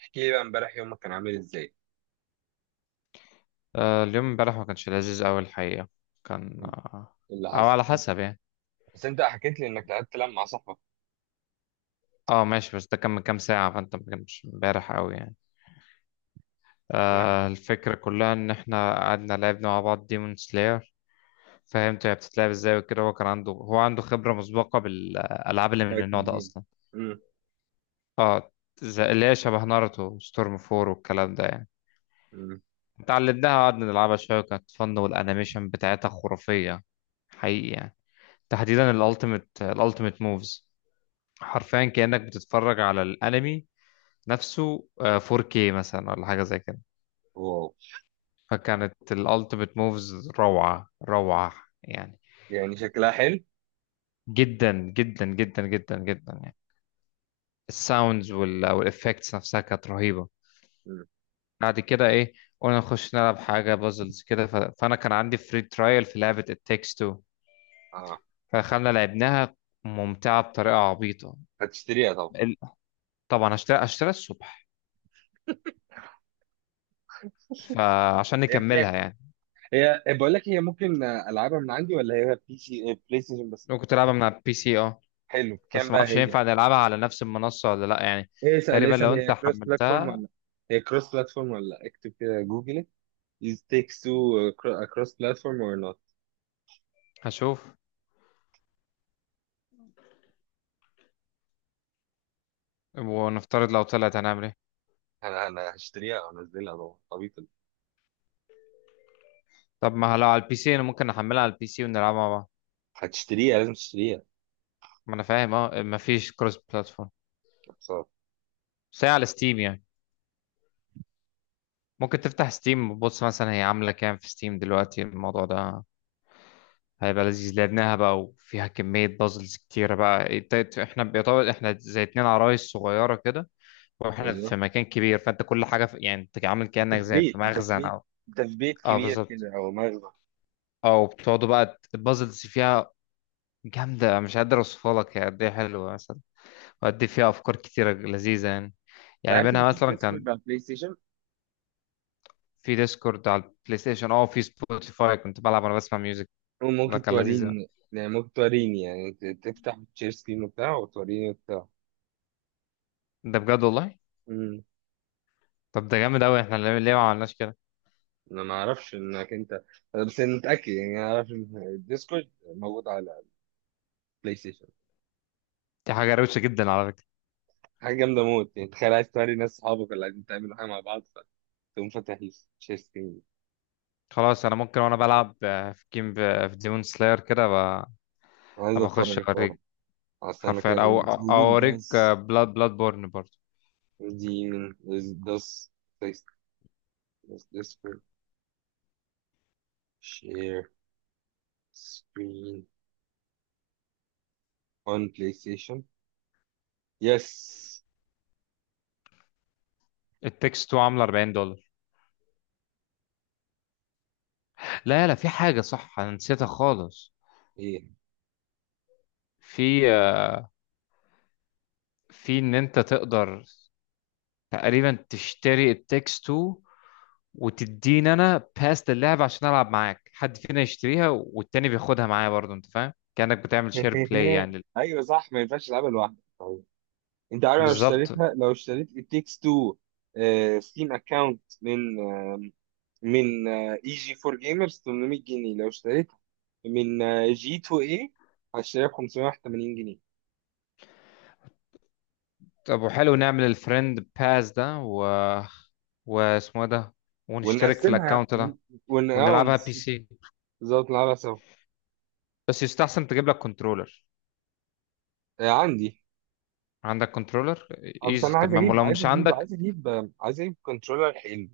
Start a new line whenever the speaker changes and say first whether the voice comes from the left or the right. right: احكي لي بقى امبارح يومك كان عامل ازاي؟
left: اليوم امبارح ما كانش لذيذ قوي الحقيقة. كان
right: إيه
left: آه،
right: اللي
left: او
right: حصل؟
left: على حسب يعني.
right: بس انت حكيت لي انك لعبت لعب مع صاحبك.
left: اه ماشي، بس ده كان من كام ساعة فانت ما كانش امبارح قوي يعني.
right: نعم.
left: آه الفكرة كلها ان احنا قعدنا لعبنا مع بعض ديمون سلاير. فهمت هي بتتلعب ازاي وكده، هو عنده خبرة مسبقة بالالعاب اللي من النوع
right: فايتنج
left: ده
right: جيم.
left: اصلا.
right: امم
left: اه اللي هي شبه ناروتو ستورم فور والكلام ده يعني.
right: امم
left: اتعلمناها، قعدنا نلعبها شوية وكانت فن، والانيميشن بتاعتها خرافية حقيقي يعني. تحديدا الالتيميت موفز، حرفيا كأنك بتتفرج على الانمي نفسه، 4K مثلا ولا حاجة زي كده.
right: واو،
left: فكانت الالتيميت موفز روعة روعة يعني،
right: يعني شكلها حلو.
left: جدا جدا جدا جدا جدا يعني. الساوندز والافكتس نفسها كانت رهيبة.
right: امم
left: بعد كده ايه، قلنا نخش نلعب حاجة بازلز كده، فانا كان عندي فري ترايل في لعبة التكست 2.
right: اه
left: فدخلنا لعبناها، ممتعة بطريقة عبيطة.
right: هتشتريها طبعا.
left: ال- طبعا هشتري الصبح، فعشان
right: هي
left: نكملها
right: بكام؟
left: يعني.
right: هي بقول لك، هي ممكن العبها من عندي ولا هي بي سي بلاي ستيشن بس؟
left: ممكن تلعبها من على البي سي اه.
right: حلو، بكام
left: بس ما
right: بقى
left: اعرفش
right: هي؟
left: ينفع نلعبها على نفس المنصة ولا لا يعني.
right: ايه، اسال
left: تقريبا
right: اسال
left: لو انت
right: هي كروس بلاتفورم
left: حملتها.
right: ولا؟ هي كروس بلاتفورم ولا لأ؟ اكتب كده جوجل: از تيكس تو كروس بلاتفورم اور نوت.
left: هشوف، ونفترض لو طلعت هنعمل ايه.
right: انا هشتريها وانزلها طبعا، طبيعي.
left: طب ما لو على البي سي انا ممكن احملها على البي سي ونلعبها مع بعض.
right: هتشتريها، لازم تشتريها.
left: ما انا فاهم اه، ما فيش كروس بلاتفورم، بس هي على ستيم يعني. ممكن تفتح ستيم وتبص مثلا هي عاملة كام في ستيم دلوقتي. الموضوع ده هيبقى لذيذ. لعبناها بقى وفيها كمية بازلز كتيرة بقى. احنا بيطول، احنا زي 2 عرايس صغيرة كده واحنا
right: ايوه،
left: في مكان كبير. فانت كل حاجة في... يعني انت عامل
right: انت
left: كأنك
right: في
left: زي في
right: بيت انت في
left: مخزن
right: بيت
left: او...
right: انت في بيت
left: اه
right: كبير
left: بالظبط.
right: كده او مغنى.
left: او بتقعدوا بقى، البازلز فيها جامدة، مش قادر اوصفها لك هي قد ايه حلوة مثلا، وقد ايه فيها افكار كتيرة لذيذة يعني.
right: انت
left: يعني
right: عارف ان
left: منها
right: في
left: مثلا كان
right: ديسكورد على بلاي ستيشن؟
left: في ديسكورد على البلاي ستيشن اه، في سبوتيفاي كنت بلعب وانا بسمع ميوزك. ده
right: وممكن
left: كان لذيذ أوي.
right: توريني، يعني ممكن توريني، يعني تفتح تشير سكرين وبتاع، وتوريني وبتاع.
left: ده بجد والله.
right: امم
left: طب ده جامد قوي، احنا ليه ما عملناش كده.
right: انا ما اعرفش انك انت. أنا بس انا متاكد، يعني انا اعرف ان الديسكورد موجود على بلاي ستيشن.
left: دي حاجة روشة جدا على فكرة.
right: حاجه جامده موت، يعني تخيل عايز توري ناس صحابك اللي قاعدين تعملوا حاجه مع بعض، فتقوم فاتح تشير سكرين.
left: خلاص انا ممكن وانا بلعب في جيم، في ديمون سلاير كده،
right: عايز
left: هبقى اخش
right: اتفرج،
left: اوريك.
right: استنى
left: حرفيا
right: كده،
left: او
right: ليتس
left: أو
right: جوجل
left: اوريك.
right: داز.
left: بلاد بورن برضه.
right: دي من داز. داز share screen on PlayStation. يس.
left: التكست عامله $40. لا لا، في حاجة صح أنا نسيتها خالص.
right: ايه.
left: في في إن أنت تقدر تقريبا تشتري التكست 2 وتديني أنا باس اللعبة عشان ألعب معاك، حد فينا يشتريها والتاني بياخدها معايا برضه، أنت فاهم، كأنك بتعمل شير بلاي يعني.
right: ايوه صح، ما ينفعش العبها لوحدك. طيب، انت عارف لو
left: بالظبط.
right: اشتريتها، لو اشتريت It Takes Two ستيم اكونت من من اي جي 4 جيمرز 800 جنيه، لو اشتريتها من جي 2 اي هشتريها ب 581 جنيه.
left: طب وحلو نعمل الفريند باس ده، و واسمه إيه ده، ونشترك في
right: ونقسمها
left: الأكونت ده
right: ون- اه
left: ونلعبها بي
right: نس-
left: سي.
right: بالظبط، نلعبها سوا.
left: بس يستحسن تجيب لك كنترولر.
right: عندي.
left: عندك كنترولر،
right: بس
left: ايزي
right: انا عايز
left: تمام.
right: اجيب،
left: ولو
right: عايز
left: مش
right: اجيب،
left: عندك،
right: عايز اجيب كنترولر حلو.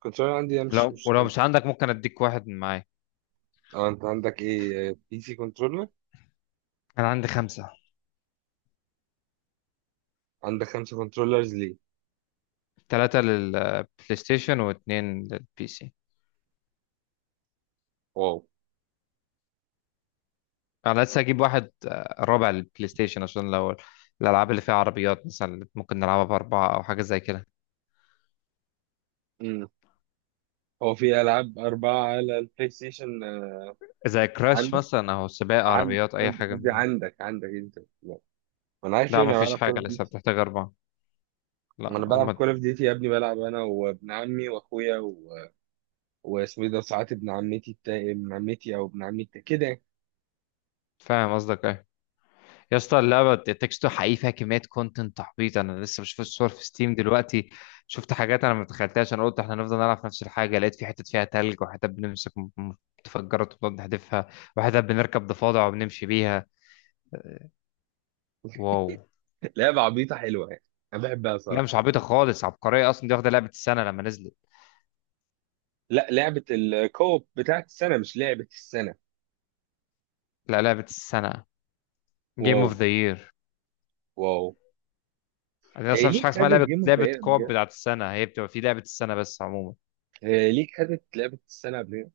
right: كنترولر عندي ده مش مش
left: ولو
right: حلو.
left: مش عندك ممكن اديك واحد من معايا.
right: اه، انت عندك ايه؟ بي سي كنترولر؟
left: انا عندي 5:
right: عندك خمسة كنترولرز ليه؟
left: 3 للبلاي ستيشن واثنين للبي سي.
right: واو.
left: انا لسه هجيب واحد رابع للبلاي ستيشن عشان لو الالعاب اللي فيها عربيات مثلا اللي ممكن نلعبها باربعة او حاجة زي كده،
right: امم هو في العاب اربعة على البلاي ستيشن
left: زي كراش
right: عندك؟
left: مثلا او سباق
right: عن
left: عربيات، اي
right: قصدي
left: حاجة
right: قصدي
left: من...
right: عندك انت، لا. ما انا عارف،
left: لا
right: يعني انا
left: مفيش
right: بلعب كول
left: حاجة
right: اوف
left: لسه
right: ديوتي.
left: بتحتاج 4.
right: ما
left: لا
right: انا بلعب
left: هما.
right: كول اوف ديوتي يا ابني، بلعب انا وابن عمي واخويا و... واسمه ايه ده ساعات ابن عمتي او كده يعني.
left: فاهم قصدك إيه؟ يا اسطى اللعبة تكستو حقيقي فيها كمية كونتنت تحبيط. أنا لسه بشوف الصور في ستيم دلوقتي، شفت حاجات أنا ما تخيلتهاش. أنا قلت إحنا هنفضل نلعب في نفس الحاجة، لقيت في حتت فيها تلج، وحتت بنمسك متفجرات وبنقعد نحدفها، وحتت بنركب ضفادع وبنمشي بيها. واو.
right: لعبة عبيطة حلوة، يعني انا بحبها
left: لا
right: صراحة.
left: مش عبيطة خالص، عبقرية أصلا، دي واخدة لعبة السنة لما نزلت.
right: لا، لعبة الكوب بتاعت السنة، مش لعبة السنة.
left: لا لعبة السنة، جيم
right: واو.
left: اوف ذا يير.
right: واو.
left: أنا
right: إيه
left: أصلا مفيش
right: ليك
left: حاجة اسمها
right: خدت
left: لعبة
right: جيم اوف ذا
left: لعبة
right: يير قبل
left: كوب
right: كده؟
left: بتاعت السنة، هي بتبقى في لعبة السنة بس عموما.
right: إيه ليك خدت لعبة السنة قبل كده؟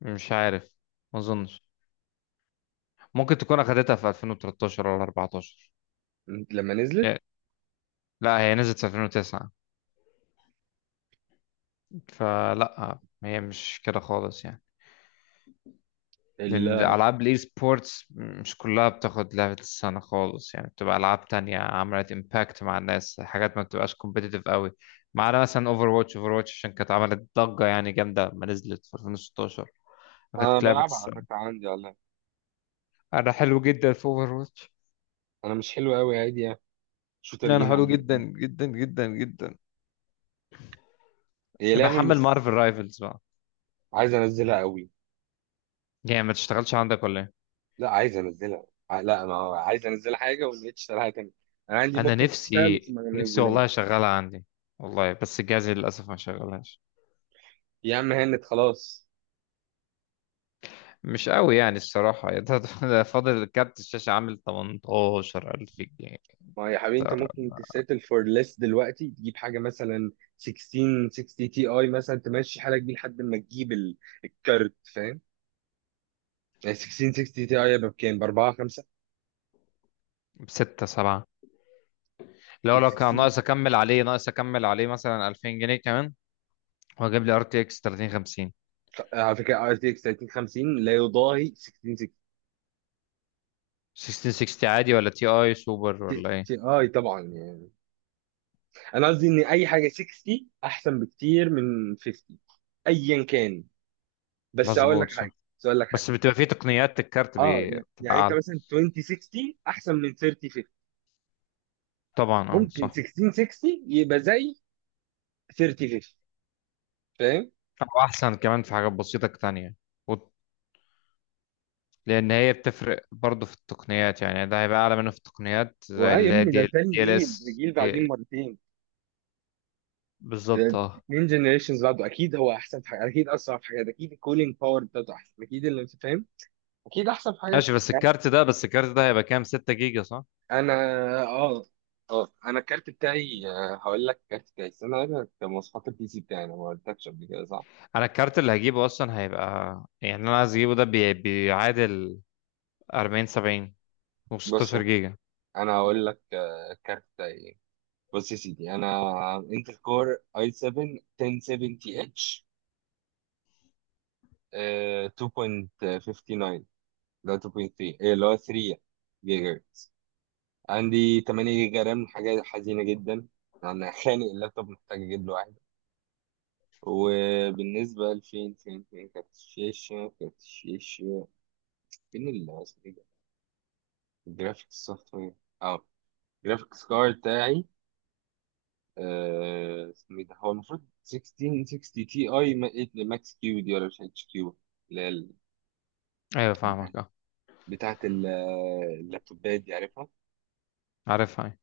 left: مش عارف، ما أظنش، ممكن تكون أخدتها في 2013 ولا 14.
right: لما نزلت.
left: لا هي نزلت في 2009، فلا هي مش كده خالص يعني. لأن
right: ال-
left: ألعاب الإي سبورتس مش كلها بتاخد لعبة السنة خالص يعني، بتبقى ألعاب تانية عملت إمباكت مع الناس، حاجات ما بتبقاش كومبيتيتيف قوي. ما عدا مثلا أوفر واتش عشان كانت عملت ضجة يعني جامدة لما نزلت في 2016،
right: أنا
left: أخدت لعبة
right: بلعبها على
left: السنة.
right: فكرة، عندي والله.
left: أنا حلو جدا في أوفر واتش.
right: أنا مش حلو أوي، عادي يعني. شوتر
left: أنا
right: جيم
left: حلو
right: عادي.
left: جدا جدا جدا جدا.
right: هي لعبة
left: بحمل
right: مش...
left: مارفل رايفلز بقى.
right: عايز أنزلها أوي.
left: يعني ما تشتغلش عندك ولا إيه؟
right: لا، عايز أنزلها، لا أنا عايز أنزل حاجة وما لقيتش شغالة تاني. أنا عندي
left: انا
right: ممكن تشتغل
left: نفسي
right: بس ما
left: نفسي
right: نزلهاش.
left: والله اشغلها عندي والله، بس جهازي للاسف ما شغلهاش.
right: يا عم هانت خلاص.
left: مش قوي يعني الصراحه. ده فاضل كارت الشاشه عامل 18,000 جنيه.
right: ما يا حبيبي، أنت
left: ترى،
right: ممكن تسيتل فور ليس دلوقتي، تجيب حاجة مثلا 16 60 تي أي، مثلا تمشي حالك بيه لحد ما تجيب الكارت، فاهم. ال 1660 تي اي بكام؟ ب 4 5.
left: بستة سبعة.
right: ال
left: لو كان
right: 16.
left: ناقص اكمل عليه، ناقص اكمل عليه مثلا 2000 جنيه كمان، واجيب لي ار تي اكس 3050.
right: على فكره ار تي اكس 3050 لا يضاهي 1660
left: 6060 عادي ولا تي اي سوبر ولا ايه؟
right: تي اي طبعا، يعني انا قصدي ان اي حاجه 60 احسن بكتير من 50، ايا كان. بس هقول لك
left: مظبوط صح.
right: حاجه بس هقول لك حاجه.
left: بس بتبقى فيه تقنيات الكارت
right: اه، يعني
left: بتبقى
right: يعني انت
left: اعلى
right: مثلا 2060 احسن من 3050،
left: طبعا اه
right: ممكن
left: صح.
right: 1660 يبقى زي 3050، فاهم؟
left: او احسن كمان في حاجات بسيطه تانية، لان هي بتفرق برضه في التقنيات يعني، ده هيبقى اعلى منه في التقنيات زي
right: واه يا
left: اللي هي
right: ابني،
left: دي،
right: ده تاني
left: دي ال
right: جيل، ده
left: اس
right: جيل بعدين
left: دي،
right: مرتين.
left: بالظبط اه.
right: اتنين جنريشنز بعده، اكيد هو احسن في حاجات، اكيد اسرع في حاجات، اكيد الكولينج باور بتاعته احسن، اكيد اللي انت فاهم اكيد احسن في حاجات،
left: ماشي بس
right: يعني.
left: الكارت ده، هيبقى كام، 6 جيجا صح.
right: انا اه اه انا الكارت بتاعي هقول لك الكارت بتاعي، استنى اقول لك مواصفات البي سي بتاعي، انا ما قلتلكش قبل كده صح؟
left: انا الكارت اللي هجيبه اصلا هيبقى يعني، انا عايز اجيبه ده بيعادل 40 70
right: بص،
left: و16 جيجا.
right: انا هقول لك الكارت بتاعي إيه. بص يا سيدي، انا انتل كور اي 7 1070 اتش 2.59، لا 2.3، اللي هو 3 جيجا. عندي 8 جيجا رام، حاجة حزينة جدا. أنا خانق اللابتوب، محتاج أجيب له واحد. وبالنسبة لفين، فين فين كارت الشاشة، كارت الشاشة. فين ال اسمه إيه ده؟ الجرافيك سوفت وير. أه، الجرافيكس كارد بتاعي اسمه إيه ده، هو المفروض 1660 تي أي ماكس كيو دي، ولا مش اتش كيو، اللي هي
left: ايوه
right: بتاع-
left: فاهمك اه.
right: بتاعة ال- اللابتوبات دي، عارفها.
left: عارفها أيوة.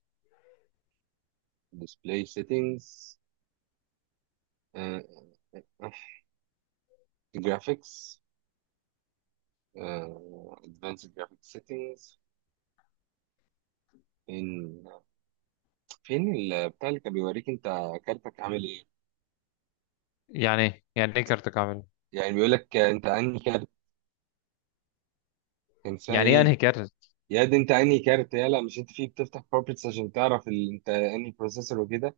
right: ديسبلاي سيتنجز، جرافيكس، advanced graphic settings. فين، بتاع اللي كان بيوريك انت كارتك عامل ايه.
left: يعني ايه كارتك عامل إيه؟
right: يعني بيقول لك انت انهي كارت، كان اسمها
left: يعني ايه
right: ايه.
left: انهي كارت.
right: يا دي، انت انهي كارت يلا، مش انت فيه بتفتح بروبرتس عشان تعرف انت انهي بروسيسور وكده؟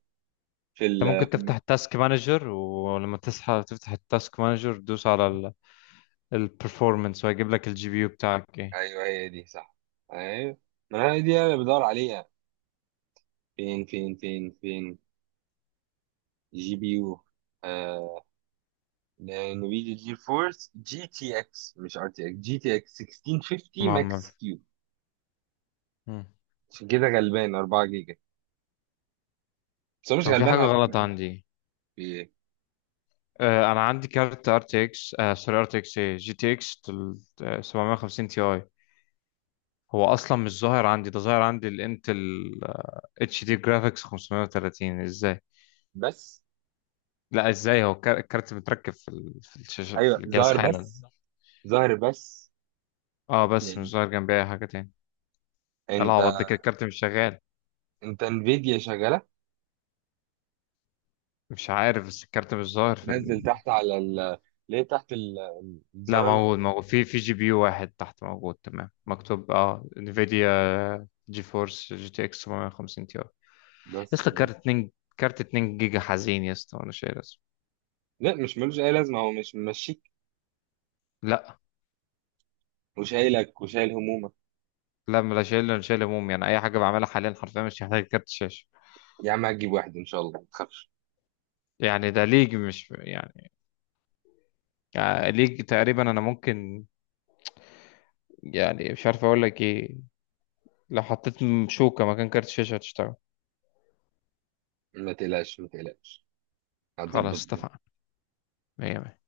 right: في
left: انت
right: ال...
left: ممكن
right: في
left: تفتح
right: الم...
left: التاسك مانجر، ولما تصحى تفتح التاسك مانجر دوس على البرفورمانس وهيجيب لك الجي بي يو بتاعك ايه.
right: ايوه، هي دي صح. ايوه، ما هي دي انا بدور عليها. فين جي بي يو. آه... نفيديا جي فورس جي تي اكس، مش ار تي اكس، جي تي اكس 1650
left: مهم.
right: ماكس كيو.
left: مم.
right: عشان كده غلبان، 4 جيجا. بس هو مش
left: هو في
right: غلبان
left: حاجة
right: على فكرة
left: غلط
right: أوي.
left: عندي.
right: إيه؟
left: آه أنا عندي كارت ار تي اكس، آه سوري ار تي اكس ايه جي تي اكس 750 تي اي. هو أصلا مش ظاهر عندي، ده ظاهر عندي الانتل اتش دي جرافيكس 530 ازاي؟
right: بس،
left: لا ازاي، هو الكارت متركب في في الشاشة
right: أيوه
left: في الجهاز
right: ظاهر
left: حالا.
right: بس، ظاهر بس
left: اه بس مش
right: يعني.
left: ظاهر جنبي أي حاجة تاني.
right: أنت،
left: العوض ده كده الكارت مش شغال.
right: أنت انفيديا شغالة.
left: مش عارف، بس الكارت مش ظاهر في ال...
right: نزل تحت على ال. ليه تحت
left: لا
right: الزرار اللي هو.
left: موجود موجود، في جي بي يو واحد تحت موجود تمام، مكتوب اه انفيديا جي فورس جي تي اكس 750 تي. يا اسطى
right: بس ده.
left: كارت 2 جيجا حزين يا اسطى، وانا شايل اسمه.
right: لا، مش ملوش أي لازمة، هو مش ممشيك
left: لا
right: وشايلك وشايل همومك.
left: لا، لا شايل، انا شايل هموم يعني. اي حاجه بعملها حاليا حرفيا مش محتاج كارت شاشه.
right: يا عم هتجيب واحد إن شاء الله، ما تخافش.
left: يعني ده ليج مش يعني، يعني ليج تقريبا. انا ممكن يعني مش عارف اقول لك ايه، لو حطيت شوكه مكان كارت شاشه هتشتغل.
right: ما تقلقش، هتظبط.
left: خلاص اتفقنا. مية مية.